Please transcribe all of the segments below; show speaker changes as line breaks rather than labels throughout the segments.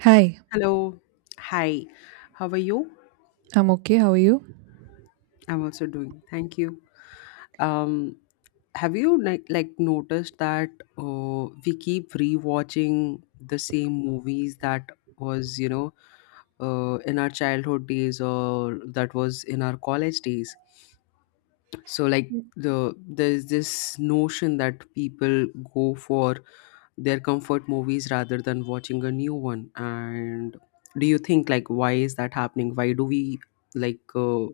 Hi,
Hello. Hi. How are you?
I'm okay. How are you?
I'm also doing. Thank you. Um, have you like noticed that we keep rewatching the same movies that was in our childhood days or that was in our college days? So like
Mm,
the there's this notion that people go for their comfort movies rather than watching a new one. And do you think like why is that happening? Why do we like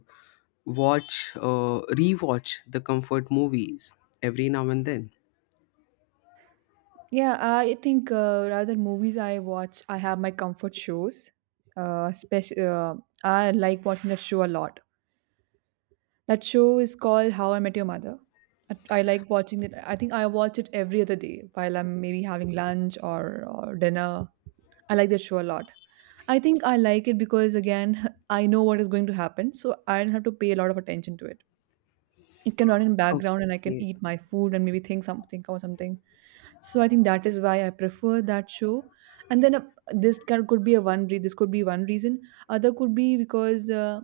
watch rewatch the comfort movies every now and then?
yeah, I think rather movies I watch, I have my comfort shows. Uh, speci- uh, I like watching that show a lot. That show is called How I Met Your Mother. I like watching it. I think I watch it every other day while I'm maybe having lunch or dinner. I like that show a lot. I think I like it because, again, I know what is going to happen, so I don't have to pay a lot of attention to it. It can run in background and I can
Okay.
eat my food and maybe think something or something. So I think that is why I prefer that show. And then, this could be this could be one reason. Other could be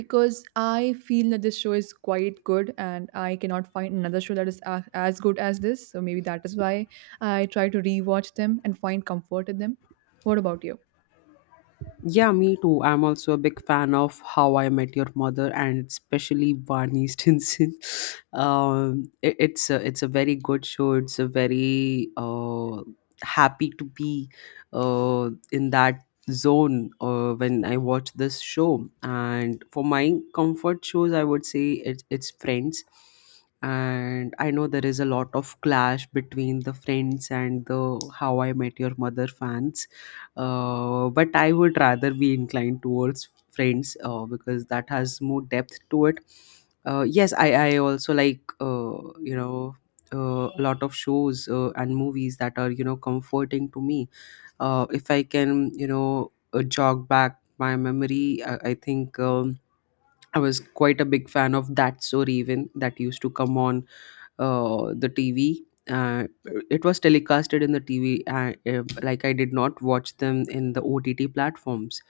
because I feel that this show is quite good and I cannot find another show that is as good as this, so maybe that is why I try to rewatch them and find comfort in them. What about you?
Yeah, me too. I'm also a big fan of How I Met Your Mother and especially Barney Stinson. It's a very good show. It's a very happy to be in that zone when I watch this show. And for my comfort shows, I would say it's Friends. And I know there is a lot of clash between the Friends and the How I Met Your Mother fans, but I would rather be inclined towards Friends because that has more depth to it. Yes, I also like a lot of shows and movies that are comforting to me. If I can jog back my memory, I think I was quite a big fan of that. So even that used to come on the TV. Uh, it was telecasted in the TV. Like I did not watch them in the OTT platforms.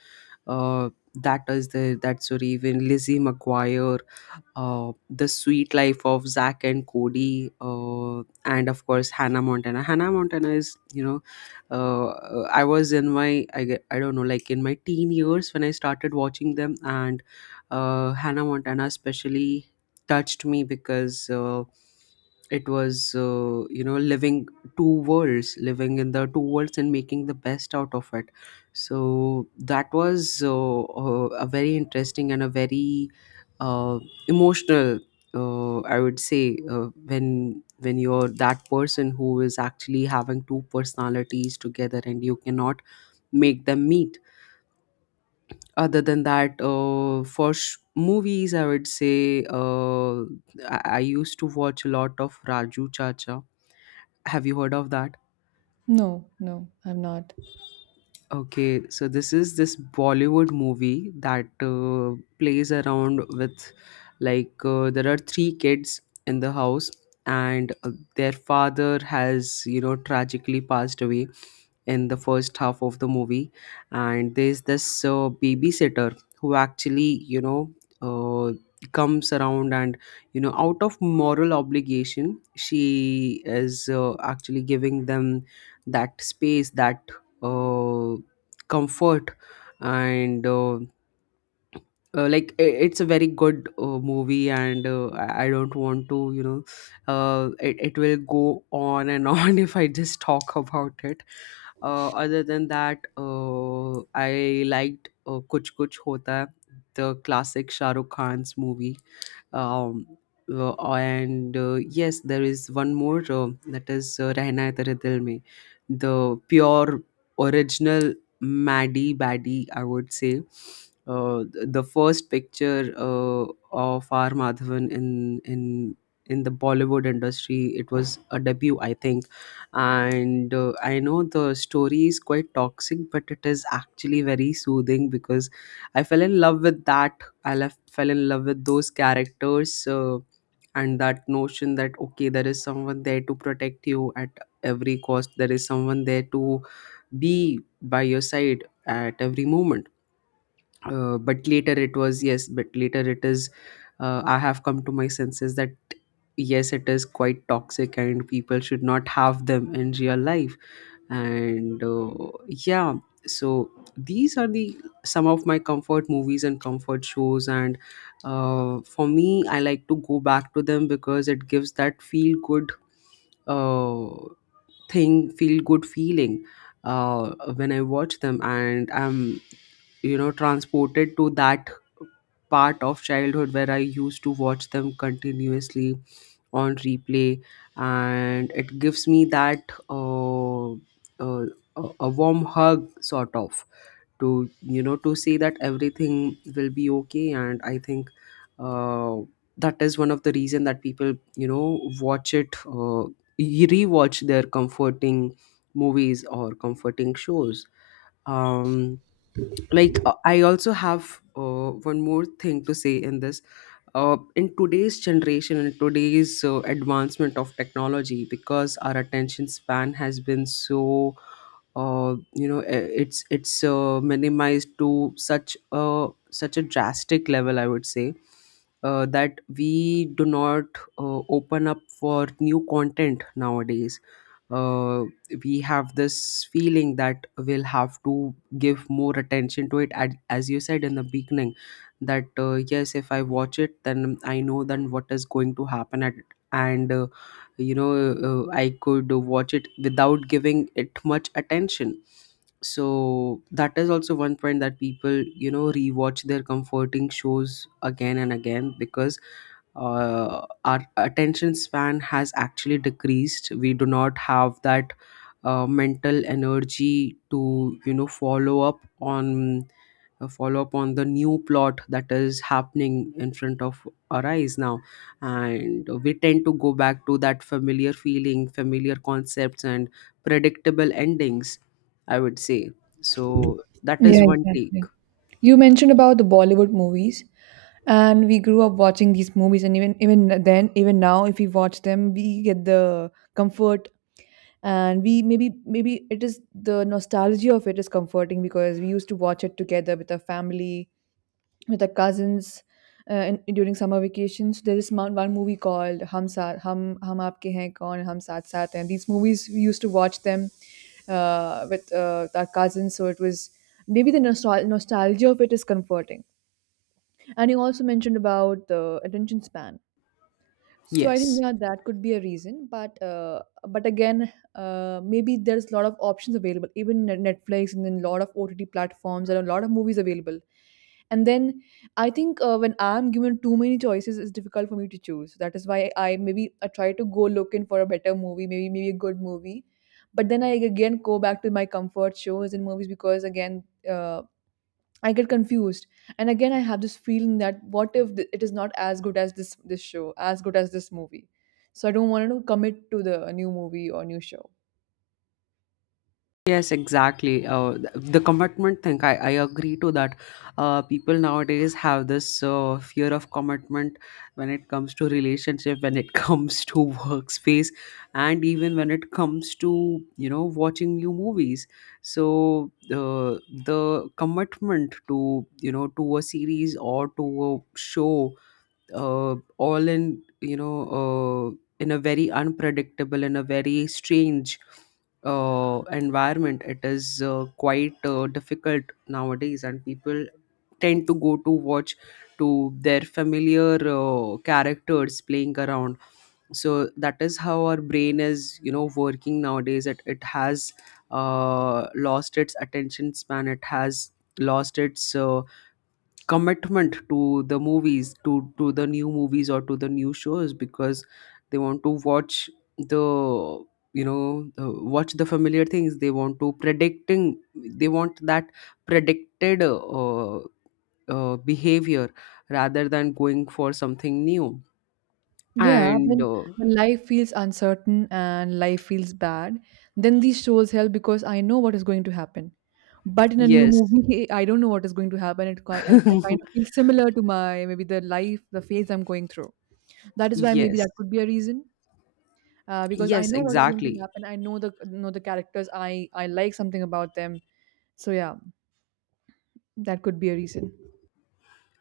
Uh, that is the that's the even Lizzie McGuire, the sweet life of Zach and Cody, and of course Hannah Montana. Hannah Montana is I was in my I don't know, like in my teen years when I started watching them. And Hannah Montana especially touched me because. It was living two worlds, living in the two worlds and making the best out of it. So that was a very interesting and a very uh, emotional, I would say, uh, when when you're that person who is actually having two personalities together and you cannot make them meet. Other than that, movies, I would say I used to watch a lot of Raju Chacha. Have you heard of that?
No, no, I'm not.
Okay, so this is this Bollywood movie that plays around with there are three kids in the house, and their father has tragically passed away in the first half of the movie. And there's this babysitter who actually uh, comes around and, out of moral obligation, she is actually giving them that space, that uh, comfort. And it's a very good movie, and I don't want to, it, it will go on and on if I just talk about it. Other than that, I liked Kuch Kuch Hota, the classic Shah Rukh Khan's movie. Um, and Yes, there is one more, that is rehna hai tere dil mein, the pure original Maddie baddie, I would say, the first picture of R. Madhavan in in the Bollywood industry. It was a debut, I think. And I know the story is quite toxic, but it is actually very soothing because I fell in love with that. I left fell in love with those characters, and that notion that okay, there is someone there to protect you at every cost. There is someone there to be by your side at every moment. But later it was yes, but later it is. I have come to my senses that yes, it is quite toxic and people should not have them in real life. And yeah, so these are the some of my comfort movies and comfort shows. And for me, I like to go back to them because it gives that feel good uh, thing feel good feeling when I watch them, and I'm, transported to that part of childhood where I used to watch them continuously on replay. And it gives me that uh, a warm hug sort of, to, to say that everything will be okay. And I think uh, that is one of the reason that people, watch it, rewatch their comforting movies or comforting shows. um like, I also have one more thing to say in this. In today's generation, in today's advancement of technology, because our attention span has been so, you know eh, it's minimized to such a such a drastic level, I would say, that we do not open up for new content nowadays. uh, we have this feeling that we'll have to give more attention to it, as you said in the beginning, that yes, if I watch it then I know then what is going to happen at. And you know I could watch it without giving it much attention. So that is also one point that people, rewatch their comforting shows again and again, because our attention span has actually decreased. We do not have that mental energy to, follow up on the new plot that is happening in front of our eyes now. And we tend to go back to that familiar feeling, familiar concepts and predictable endings, I would say. So that
Yeah,
is one take.
exactly. You mentioned about the Bollywood movies, and we grew up watching these movies, and even then, even now, if we watch them, we get the comfort, and we maybe it is the nostalgia of it is comforting because we used to watch it together with our family, with the cousins and during summer vacations. There is one movie called Hum Saath, Hum Aapke Hain Kaun, Hum Saath Saath Hain. These movies we used to watch them with our cousins, so it was maybe the nostalgia of it is comforting. And you also mentioned about the attention span. So I think
Yes.
yeah, that could be a reason, but again, maybe there's a lot of options available, even Netflix and then a lot of OTT platforms and a lot of movies available. And then I think when I'm given too many choices, it's difficult for me to choose. That is why I maybe I try to go looking for a better movie, maybe a good movie, but then I again go back to my comfort shows and movies because again, uh, I get confused. And again, I have this feeling that what if it is not as good as this show, as good as this movie? So I don't want to commit to the new movie or new show.
Yes, exactly. The commitment thing, I agree to that. People nowadays have this fear of commitment when it comes to relationship, when it comes to workspace, and even when it comes to, you know, watching new movies. So the commitment to, you know, to a series or to a show, all in you know in a very unpredictable, in a very strange environment, it is quite difficult nowadays, and people tend to go to watch to their familiar characters playing around. So that is how our brain is, working nowadays. It has lost its attention span. It has lost its commitment to the movies, to the new movies or to the new shows, because they want to watch the, watch the familiar things. They want to predicting, they want that predicted behavior rather than going for something new.
Yeah,
And
when when life feels uncertain and life feels bad, then these shows help because I know what is going to happen. But in a new
yes.
movie, I don't know what is going to happen. It kind of feels similar to my maybe the life, the phase I'm going through. That is why maybe
Yes.
that could be a reason. Because I
Yes,
know what is going to
exactly.
happen. I know the characters. I like something about them. So yeah, that could be a reason.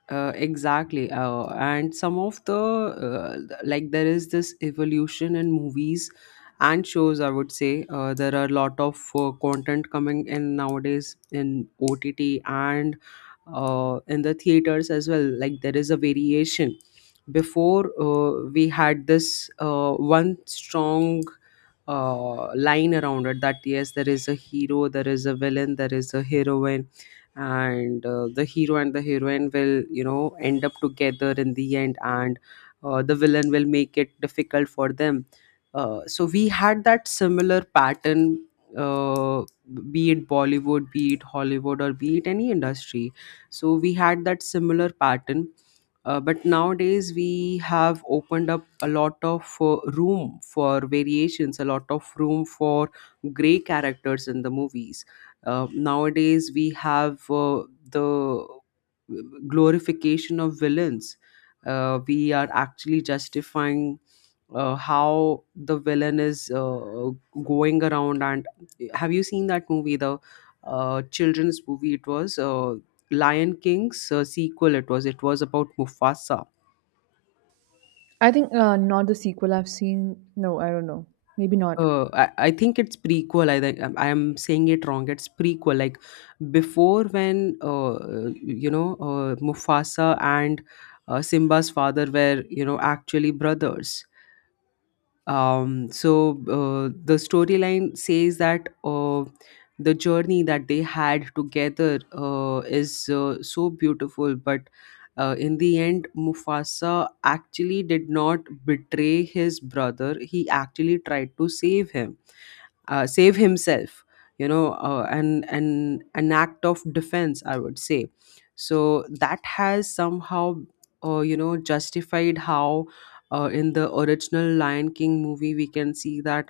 Exactly. And some of the, like, there is this evolution in movies and shows, I would say. There are a lot of content coming in nowadays in OTT and in the theaters as well. Like, there is a variation. Before, we had this one strong line around it, that yes, there is a hero, there is a villain, there is a heroine, and the hero and the heroine will, end up together in the end, and the villain will make it difficult for them. So we had that similar pattern, uh, be it Bollywood, be it Hollywood, or be it any industry. So we had that similar pattern. But nowadays we have opened up a lot of room for variations, a lot of room for gray characters in the movies. Nowadays, we have the glorification of villains. We are actually justifying how the villain is going around. And have you seen that movie, the children's movie? It was Lion King's sequel. It was. It was about Mufasa.
I think not the sequel I've seen. No, I don't know. Maybe not.
I think it's prequel. I think I am saying it wrong. It's prequel. Like before, when Mufasa and Simba's father were, actually brothers. So the storyline says that the journey that they had together is so beautiful, but in the end, Mufasa actually did not betray his brother. He actually tried to save him, save himself, and an act of defense, I would say. So that has somehow justified how, in the original Lion King movie, we can see that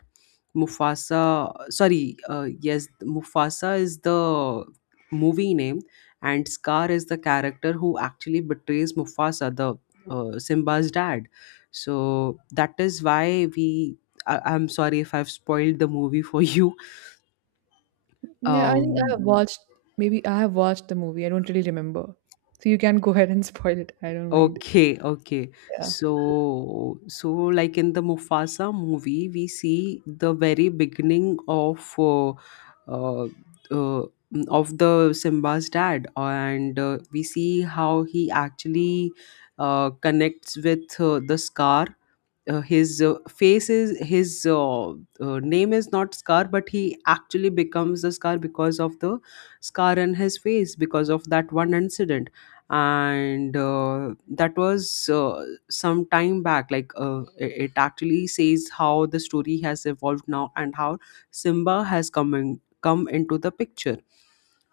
Mufasa, sorry, yes, Mufasa is the movie name, and Scar is the character who actually betrays Mufasa, the Simba's dad. So that is why we, I- I'm sorry if I've spoiled the movie for you.
Yeah, I think I have
Um,
watched. Maybe I have watched the movie. I don't really remember. So you can go ahead and spoil it. I don't mind.
okay, okay.
Yeah,
So, like in the Mufasa movie, we see the very beginning uh, uh, of the Simba's dad. And we see how he actually connects with the Scar. His face is his... name is not Scar, but he actually becomes the Scar because of the scar in his face, because of that one incident. And that was, some time back. Like, it actually says how the story has evolved now, and how Simba has come into the picture.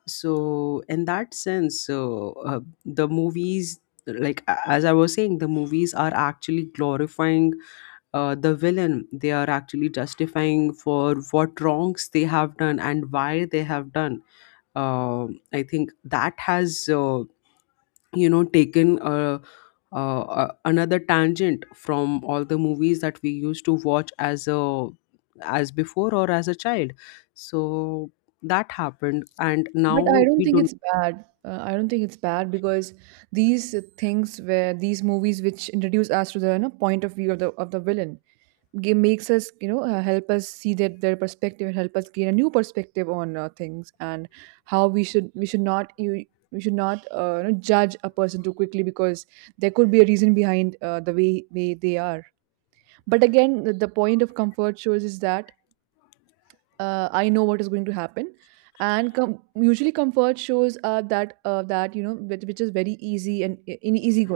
So, in that sense, the movies, like, as I was saying, the movies are actually glorifying the villain. They are actually justifying for what wrongs they have done, and why they have done. Um I think that has taken another tangent from all the movies that we used to watch as before, or as a child. So that happened, and
but I
now
don't
we
think
don't.
it's bad. I don't think it's bad because these things where these movies which introduce us to the, you know, point of view of the villain makes us, you know, help us see that their perspective and help us gain a new perspective on things and how we should not you we should not you know, judge a person too quickly because there could be a reason behind the way they are. But again, the point of comfort shows is that I know what is going to happen. And usually comfort shows are that that you know which is very easy and in easy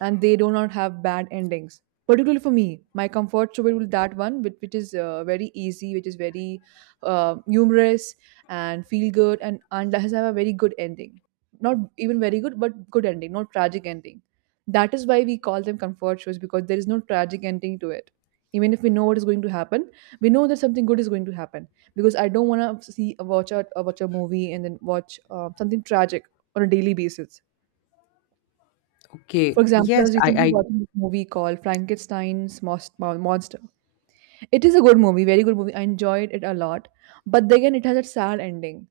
and they do not have bad endings. Particularly for me, my comfort show will that one, which is very easy, which is very humorous and feel good, and does have a very good ending. Not even very good, but good ending, not tragic ending. That is why we call them comfort shows because there is no tragic ending to it. Even if we know what is going to happen, we know that something good is going to happen because I don't want to see watch a watch a movie and then watch something tragic on a daily basis.
Okay.
For example, I
Yes.
was recently
I
watching this movie called Frankenstein's Monster. It is a good movie, very good movie. I enjoyed it a lot, but then again, it has a sad ending.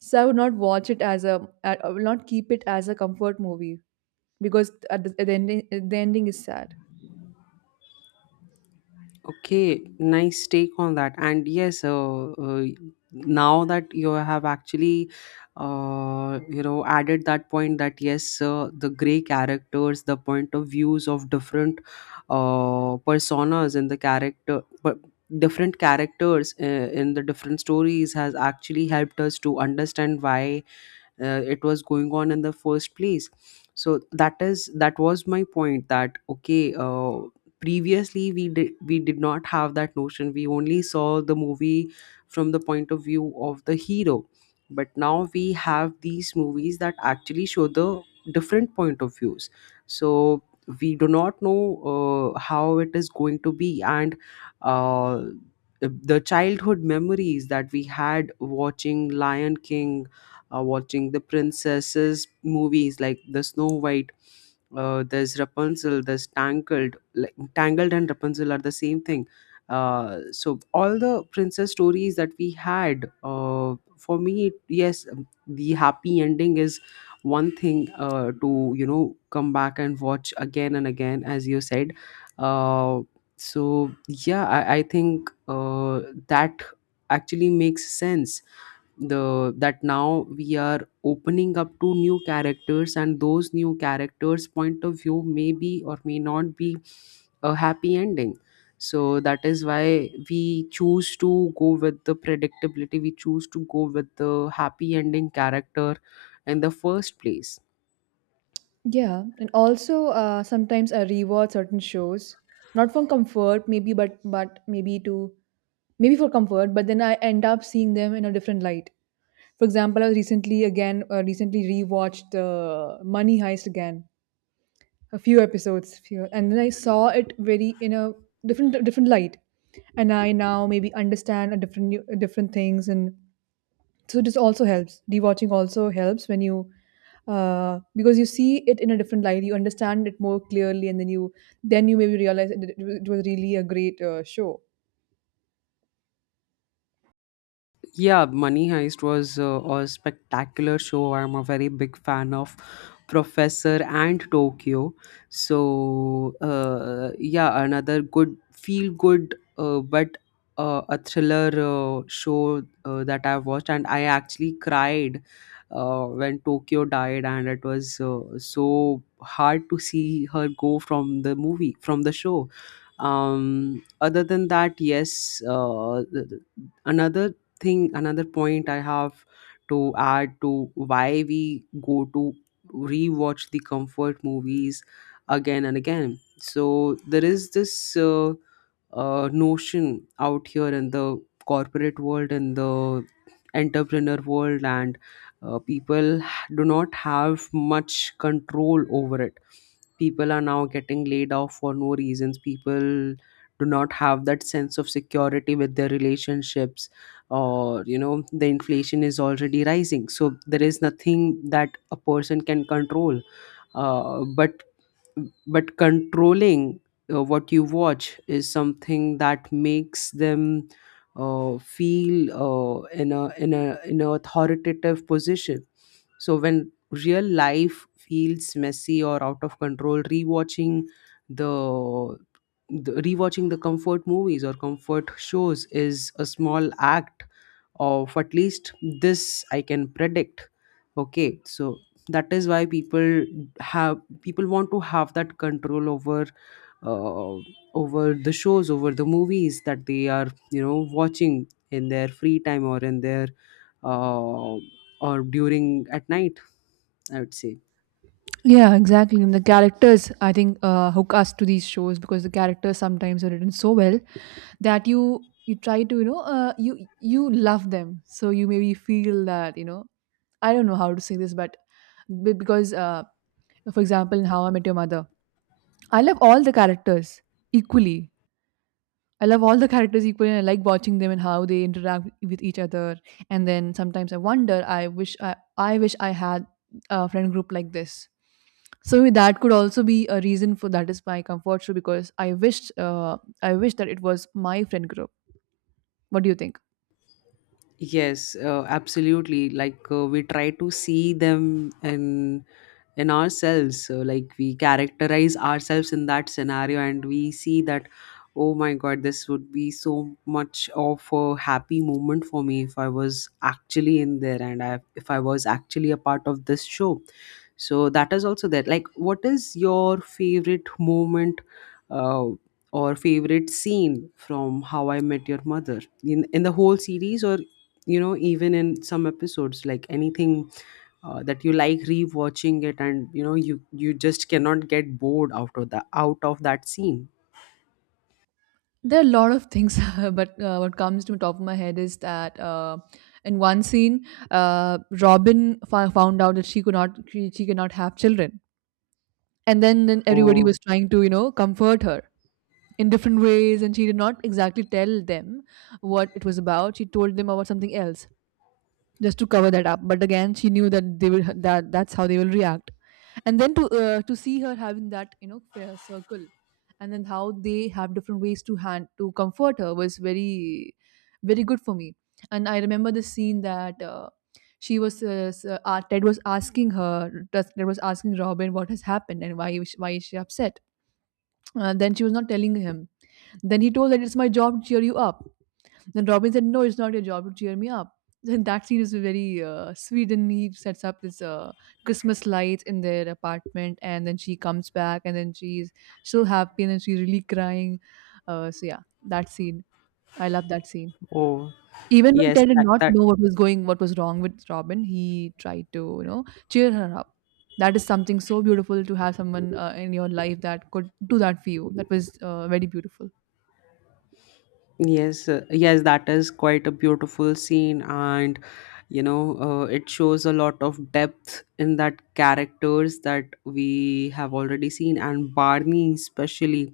So I would not watch it as a, I will not keep it as a comfort movie because at the ending is sad.
Okay, nice take on that. And yes, now that you have actually, added that point, that yes, the gray characters, the point of views of different personas in the character, but different characters in the different stories, has actually helped us to understand why it was going on in the first place. So, that was my point. That, previously, we did not have that notion. We only saw the movie from the point of view of the hero, but now we have these movies that actually show the different point of views. So we do not know how it is going to be. And uh, the childhood memories that we had, watching Lion King, watching the princesses movies, like the Snow White. There's Rapunzel. There's Tangled. Like, Tangled and Rapunzel are the same thing. So, all the princess stories that we had, for me, yes, the happy ending is one thing, to come back and watch again and again, as you said. Uh, so, yeah, I think that actually makes sense. The That now we are opening up to new characters, and those new characters' point of view may be or may not be a happy ending. So that is why we choose to go with the predictability. We choose to go with the happy ending character in the first place.
Yeah, and also sometimes I rewatch certain shows, not for comfort, maybe, but maybe for comfort, but then I end up seeing them in a different light. For example, I recently again recently rewatched Money Heist again, a few episodes, few, and then I saw it very in a different light, and I now maybe understand different things, and so this also helps. Rewatching also helps when you because you see it in a different light, you understand it more clearly, and then you maybe realize that it was really a great show.
Yeah, Money Heist was a spectacular show. I'm a very big fan of Professor and Tokyo. So, yeah, another good, feel good, but a thriller show that I've watched. And I actually cried when Tokyo died, and it was so hard to see her go, from the movie, from the show. Other than that, yes, another another point I have to add to why we go to rewatch the comfort movies again and again. So there is this notion out here in the corporate world, in the entrepreneur world. And people do not have much control over it. People are now getting laid off for no reasons. People do not have that sense of security with their relationships, or the inflation is already rising. So there is nothing that a person can control, uh, but but controlling what you watch is something that makes them feel in an authoritative position. So when real life feels messy or out of control, the, rewatching the comfort movies or comfort shows is a small act of, at least, "this I can predict." Okay, so that is why people want to have that control over uh, over the shows, over the movies that they are watching in their free time, or in their uh, or during at night, I would say.
Yeah, exactly. And the characters, I think, hook us to these shows because the characters sometimes are written so well that you try to you know you love them so you maybe feel that you know I don't know how to say this but be- because for example in How I Met Your Mother I love all the characters equally, I love all the characters equally and I like watching them and how they interact with each other. And then sometimes I wonder I wish I had a friend group like this. So maybe that could also be a reason for that is my comfort show because I wish that it was my friend group. What do you think?
Yes, absolutely. Like, we try to see them in ourselves. So, like, we characterize ourselves in that scenario, and we see that, "Oh my God, this would be so much of a happy moment for me if I was actually in there, and if I was actually a part of this show." So that is also there. Like, what is your favorite moment, uh, or favorite scene from How I Met Your Mother, in the whole series, or even in some episodes, like anything, that you like rewatching it, and you just cannot get bored out of that scene?
There are a lot of things, but what comes to the top of my head is that in one scene, Robin found out that she could not she, she cannot have children, and then everybody
Oh,
was trying to, you know, comfort her in different ways, and she did not exactly tell them what it was about. She told them about something else, just to cover that up. But again, she knew that they will that that's how they will react. And then to see her having that, you know, prayer circle, and then how they have different ways to hand to comfort her was very very good for me. And I remember the scene that. She was s- Ted was asking her Ted was asking Robin what has happened and why is she upset. Then she was not telling him. Then he told that it's my job to cheer you up. Then Robin said, no, it's not your job to cheer me up. Then that scene is very sweet, and he sets up this Christmas lights in their apartment, and then she comes back, and then she's so happy, and then she's really crying. So yeah, that scene, I love that scene.
oh,
Even when
yes.
Ted did
that
not
that
know what was wrong with Robin, he tried to, you know, cheer her up. That is something so beautiful to have someone in your life that could do that for you. That was very beautiful.
Yes, yes, that is quite a beautiful scene. And it shows a lot of depth in that characters that we have already seen, and Barney, especially.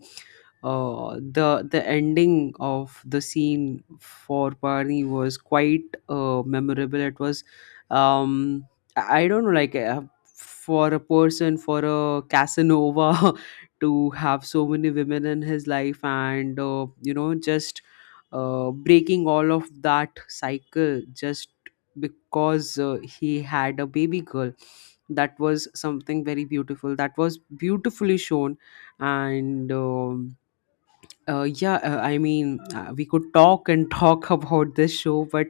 The ending of the scene for Barney was quite memorable. It was, um, I don't know. Like, for a Casanova to have so many women in his life, and just breaking all of that cycle, just because he had a baby girl. That was something very beautiful, that was beautifully shown. And yeah, I mean, we could talk and talk about this show. But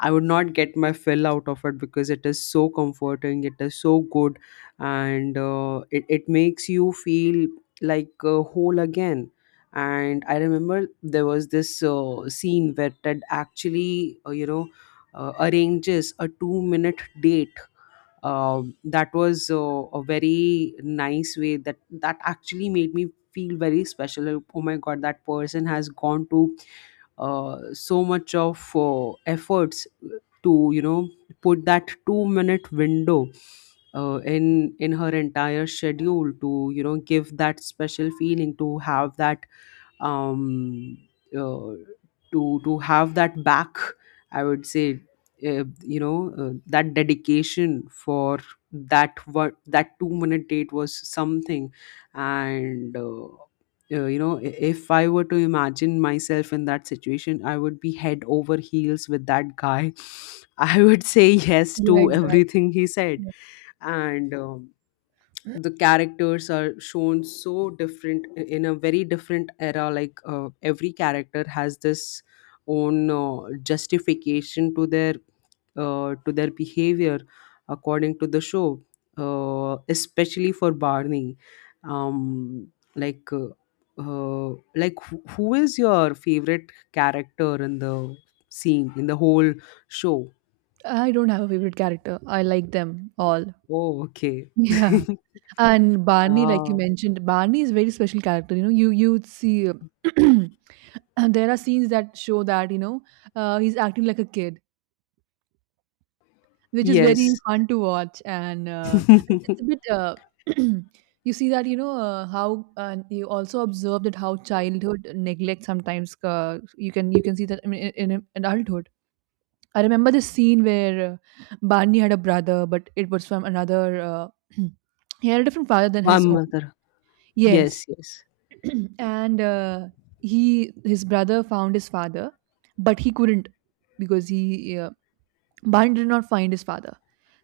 I would not get my fill out of it, because it is so comforting, it is so good, and it makes you feel, like, whole again. And I remember there was this scene where Ted actually, arranges a 2-minute date. That was, a very nice way, that actually made me feel very special. Like, "Oh my God, that person has gone to so much of efforts to put that 2-minute window in her entire schedule, to give that special feeling, to have that um, uh, to have that back, I would say, uh, that dedication for that what that 2-minute date was something." And if I were to imagine myself in that situation, I would be head over heels with that guy. I would say yes to
Yeah, exactly.
everything he said.
Yeah.
And the characters are shown so different in a very different era. Like, every character has this own justification to their behavior, according to the show. Especially for Barney. um, like uh, like, who is your favorite character in the scene in the whole show?
I don't have a favorite character. I like them all.
Oh, okay.
Yeah. And Barney, like you
Ah,
mentioned, Barney is a very special character. You know, you would see and there are scenes that show that you know he's acting like a kid, which is very
yes.
fun to watch, and it's a bit. You see that you know how you also observe that how childhood neglect sometimes you can see that, I mean, in adulthood. I remember the scene where Barney had a brother, but it was from another. He had a different father than his
One
own.
mother. Yes,
Yes,
yes,
and he his brother found his father but he couldn't because he Bhan did not find his father,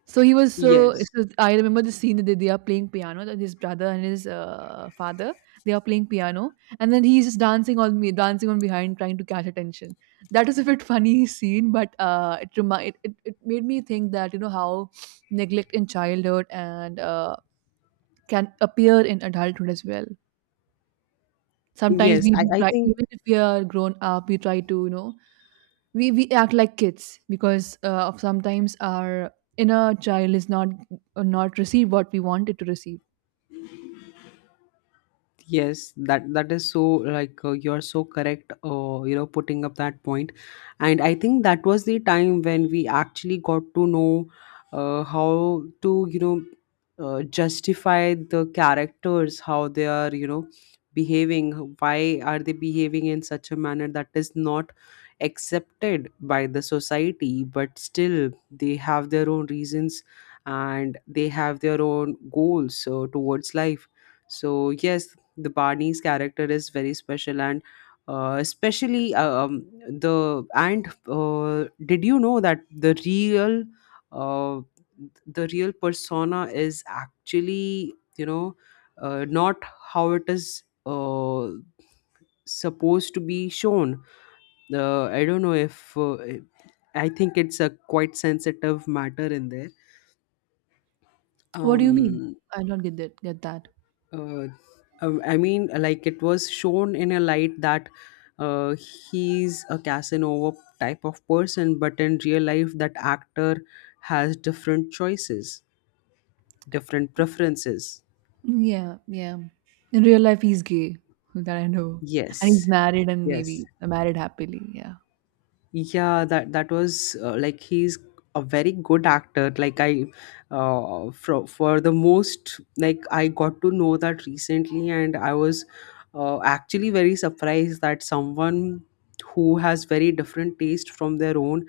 so he was so,
yes,
so I remember the scene that they are playing piano, that his brother and his father they are playing piano, and then he's just dancing on behind trying to catch attention. That is a bit funny scene but it it made me think that you know how neglect in childhood and can appear in adulthood as well. Sometimes
yes.
we
I,
we
I
try,
think,
even if we are grown up, we try to, you know, we act like kids because of sometimes our inner child is not not receive what we wanted to receive.
yes. that that is so... like, you are so correct. Putting up that point, and I think that was the time when we actually got to know how to justify the characters, how they are behaving, why are they behaving in such a manner that is not accepted by the society. But still they have their own reasons, and they have their own goals towards life. So, yes, the Barney's character is very special. And especially, the and did you know that the real... uh, persona is actually, not how it is supposed to be shown? I don't know if... I think it's a quite sensitive matter in there.
What do you mean?
Um,
I don't get that. Get that?
uh, I mean, like, it was shown in a light that uh, he's a Casanova type of person, but in real life, that actor has different choices, different preferences.
Yeah, yeah. In real life, he's gay. That I know, and he's
Yes,
married and
yes.
maybe married happily. Yeah.
Yeah, that was, like, he's a very good actor. Like, for the most, like, I got to know that recently, and I was actually very surprised that someone who has very different taste from their own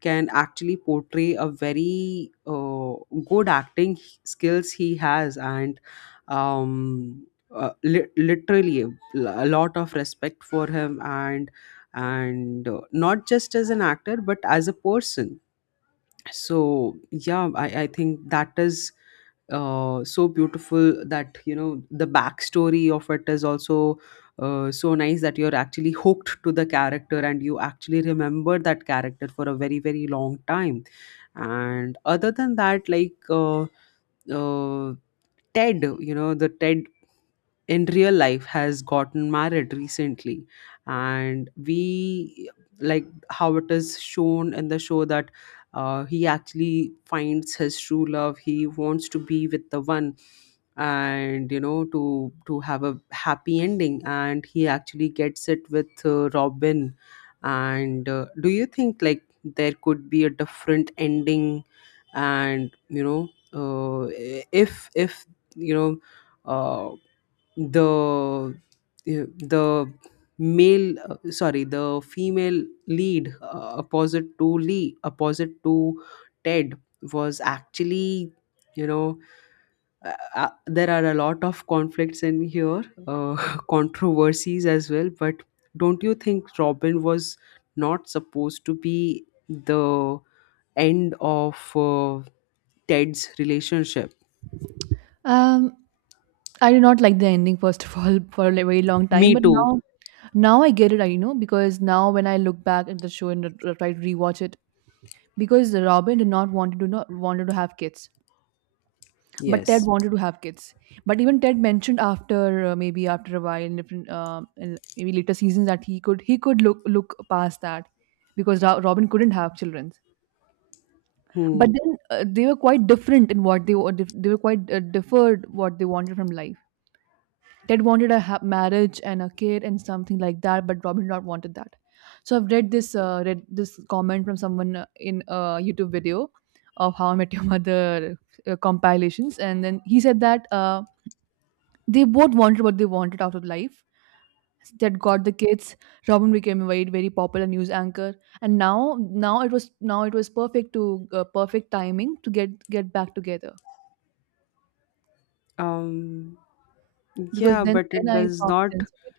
can actually portray a very good acting skills he has. And um, literally a lot of respect for him, and not just as an actor, but as a person. So, yeah, I think that is so beautiful, that the backstory of it is also so nice, that you're actually hooked to the character, and you actually remember that character for a very, very long time. And other than that, like, uh, ted you know the ted in real life has gotten married recently, and we... like, how it is shown in the show, that he actually finds his true love, he wants to be with the one, and to have a happy ending, and he actually gets it with Robin. And do you think, like, there could be a different ending? And if you know uh, the the male, sorry, the female lead, opposite to Ted was actually, you know there are a lot of conflicts in here, controversies as well. But don't you think Robin was not supposed to be the end of Ted's relationship?
Um, I did not like the ending first of all for a very long time,
Me
but
too.
now I get it. I you know because now when I look back at the show and try to rewatch it, because Robin did not want to not wanted to have kids, but Ted
Yes.
wanted to have kids. But even Ted mentioned after maybe after a while in maybe later seasons that he could look past that because Robin couldn't have children.
Hmm.
But then they were quite different in what they were quite differed what they wanted from life. Ted wanted a marriage and a kid and something like that, but Robin Hood wanted that. So I've read this comment from someone in a YouTube video of How I Met Your Mother compilations, and then he said that they both wanted what they wanted out of life. Ted got the kids. Robin became a very popular news anchor, and now it was perfect to perfect timing to get back together
Um,
because
yeah,
then
but
then
it
I
does
found
not,
sense of it.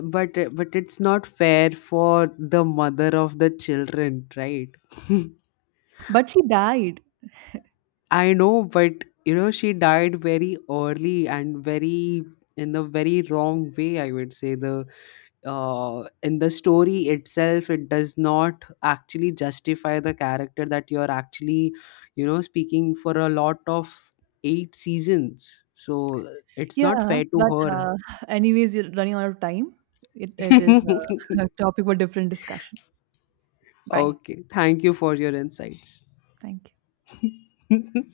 but but it's not fair for the mother of the children, right?
But she died.
I know, but she died very early, and very in a very wrong way. I would say, the in the story itself, it does not actually justify the character that you're actually, speaking for a lot of eight seasons. So it's not
Yeah,
fair
but,
to
anyways, we're running out of time. It is
her.
a a topic for different discussion. Bye.
Okay. Thank you for your insights.
Thank you.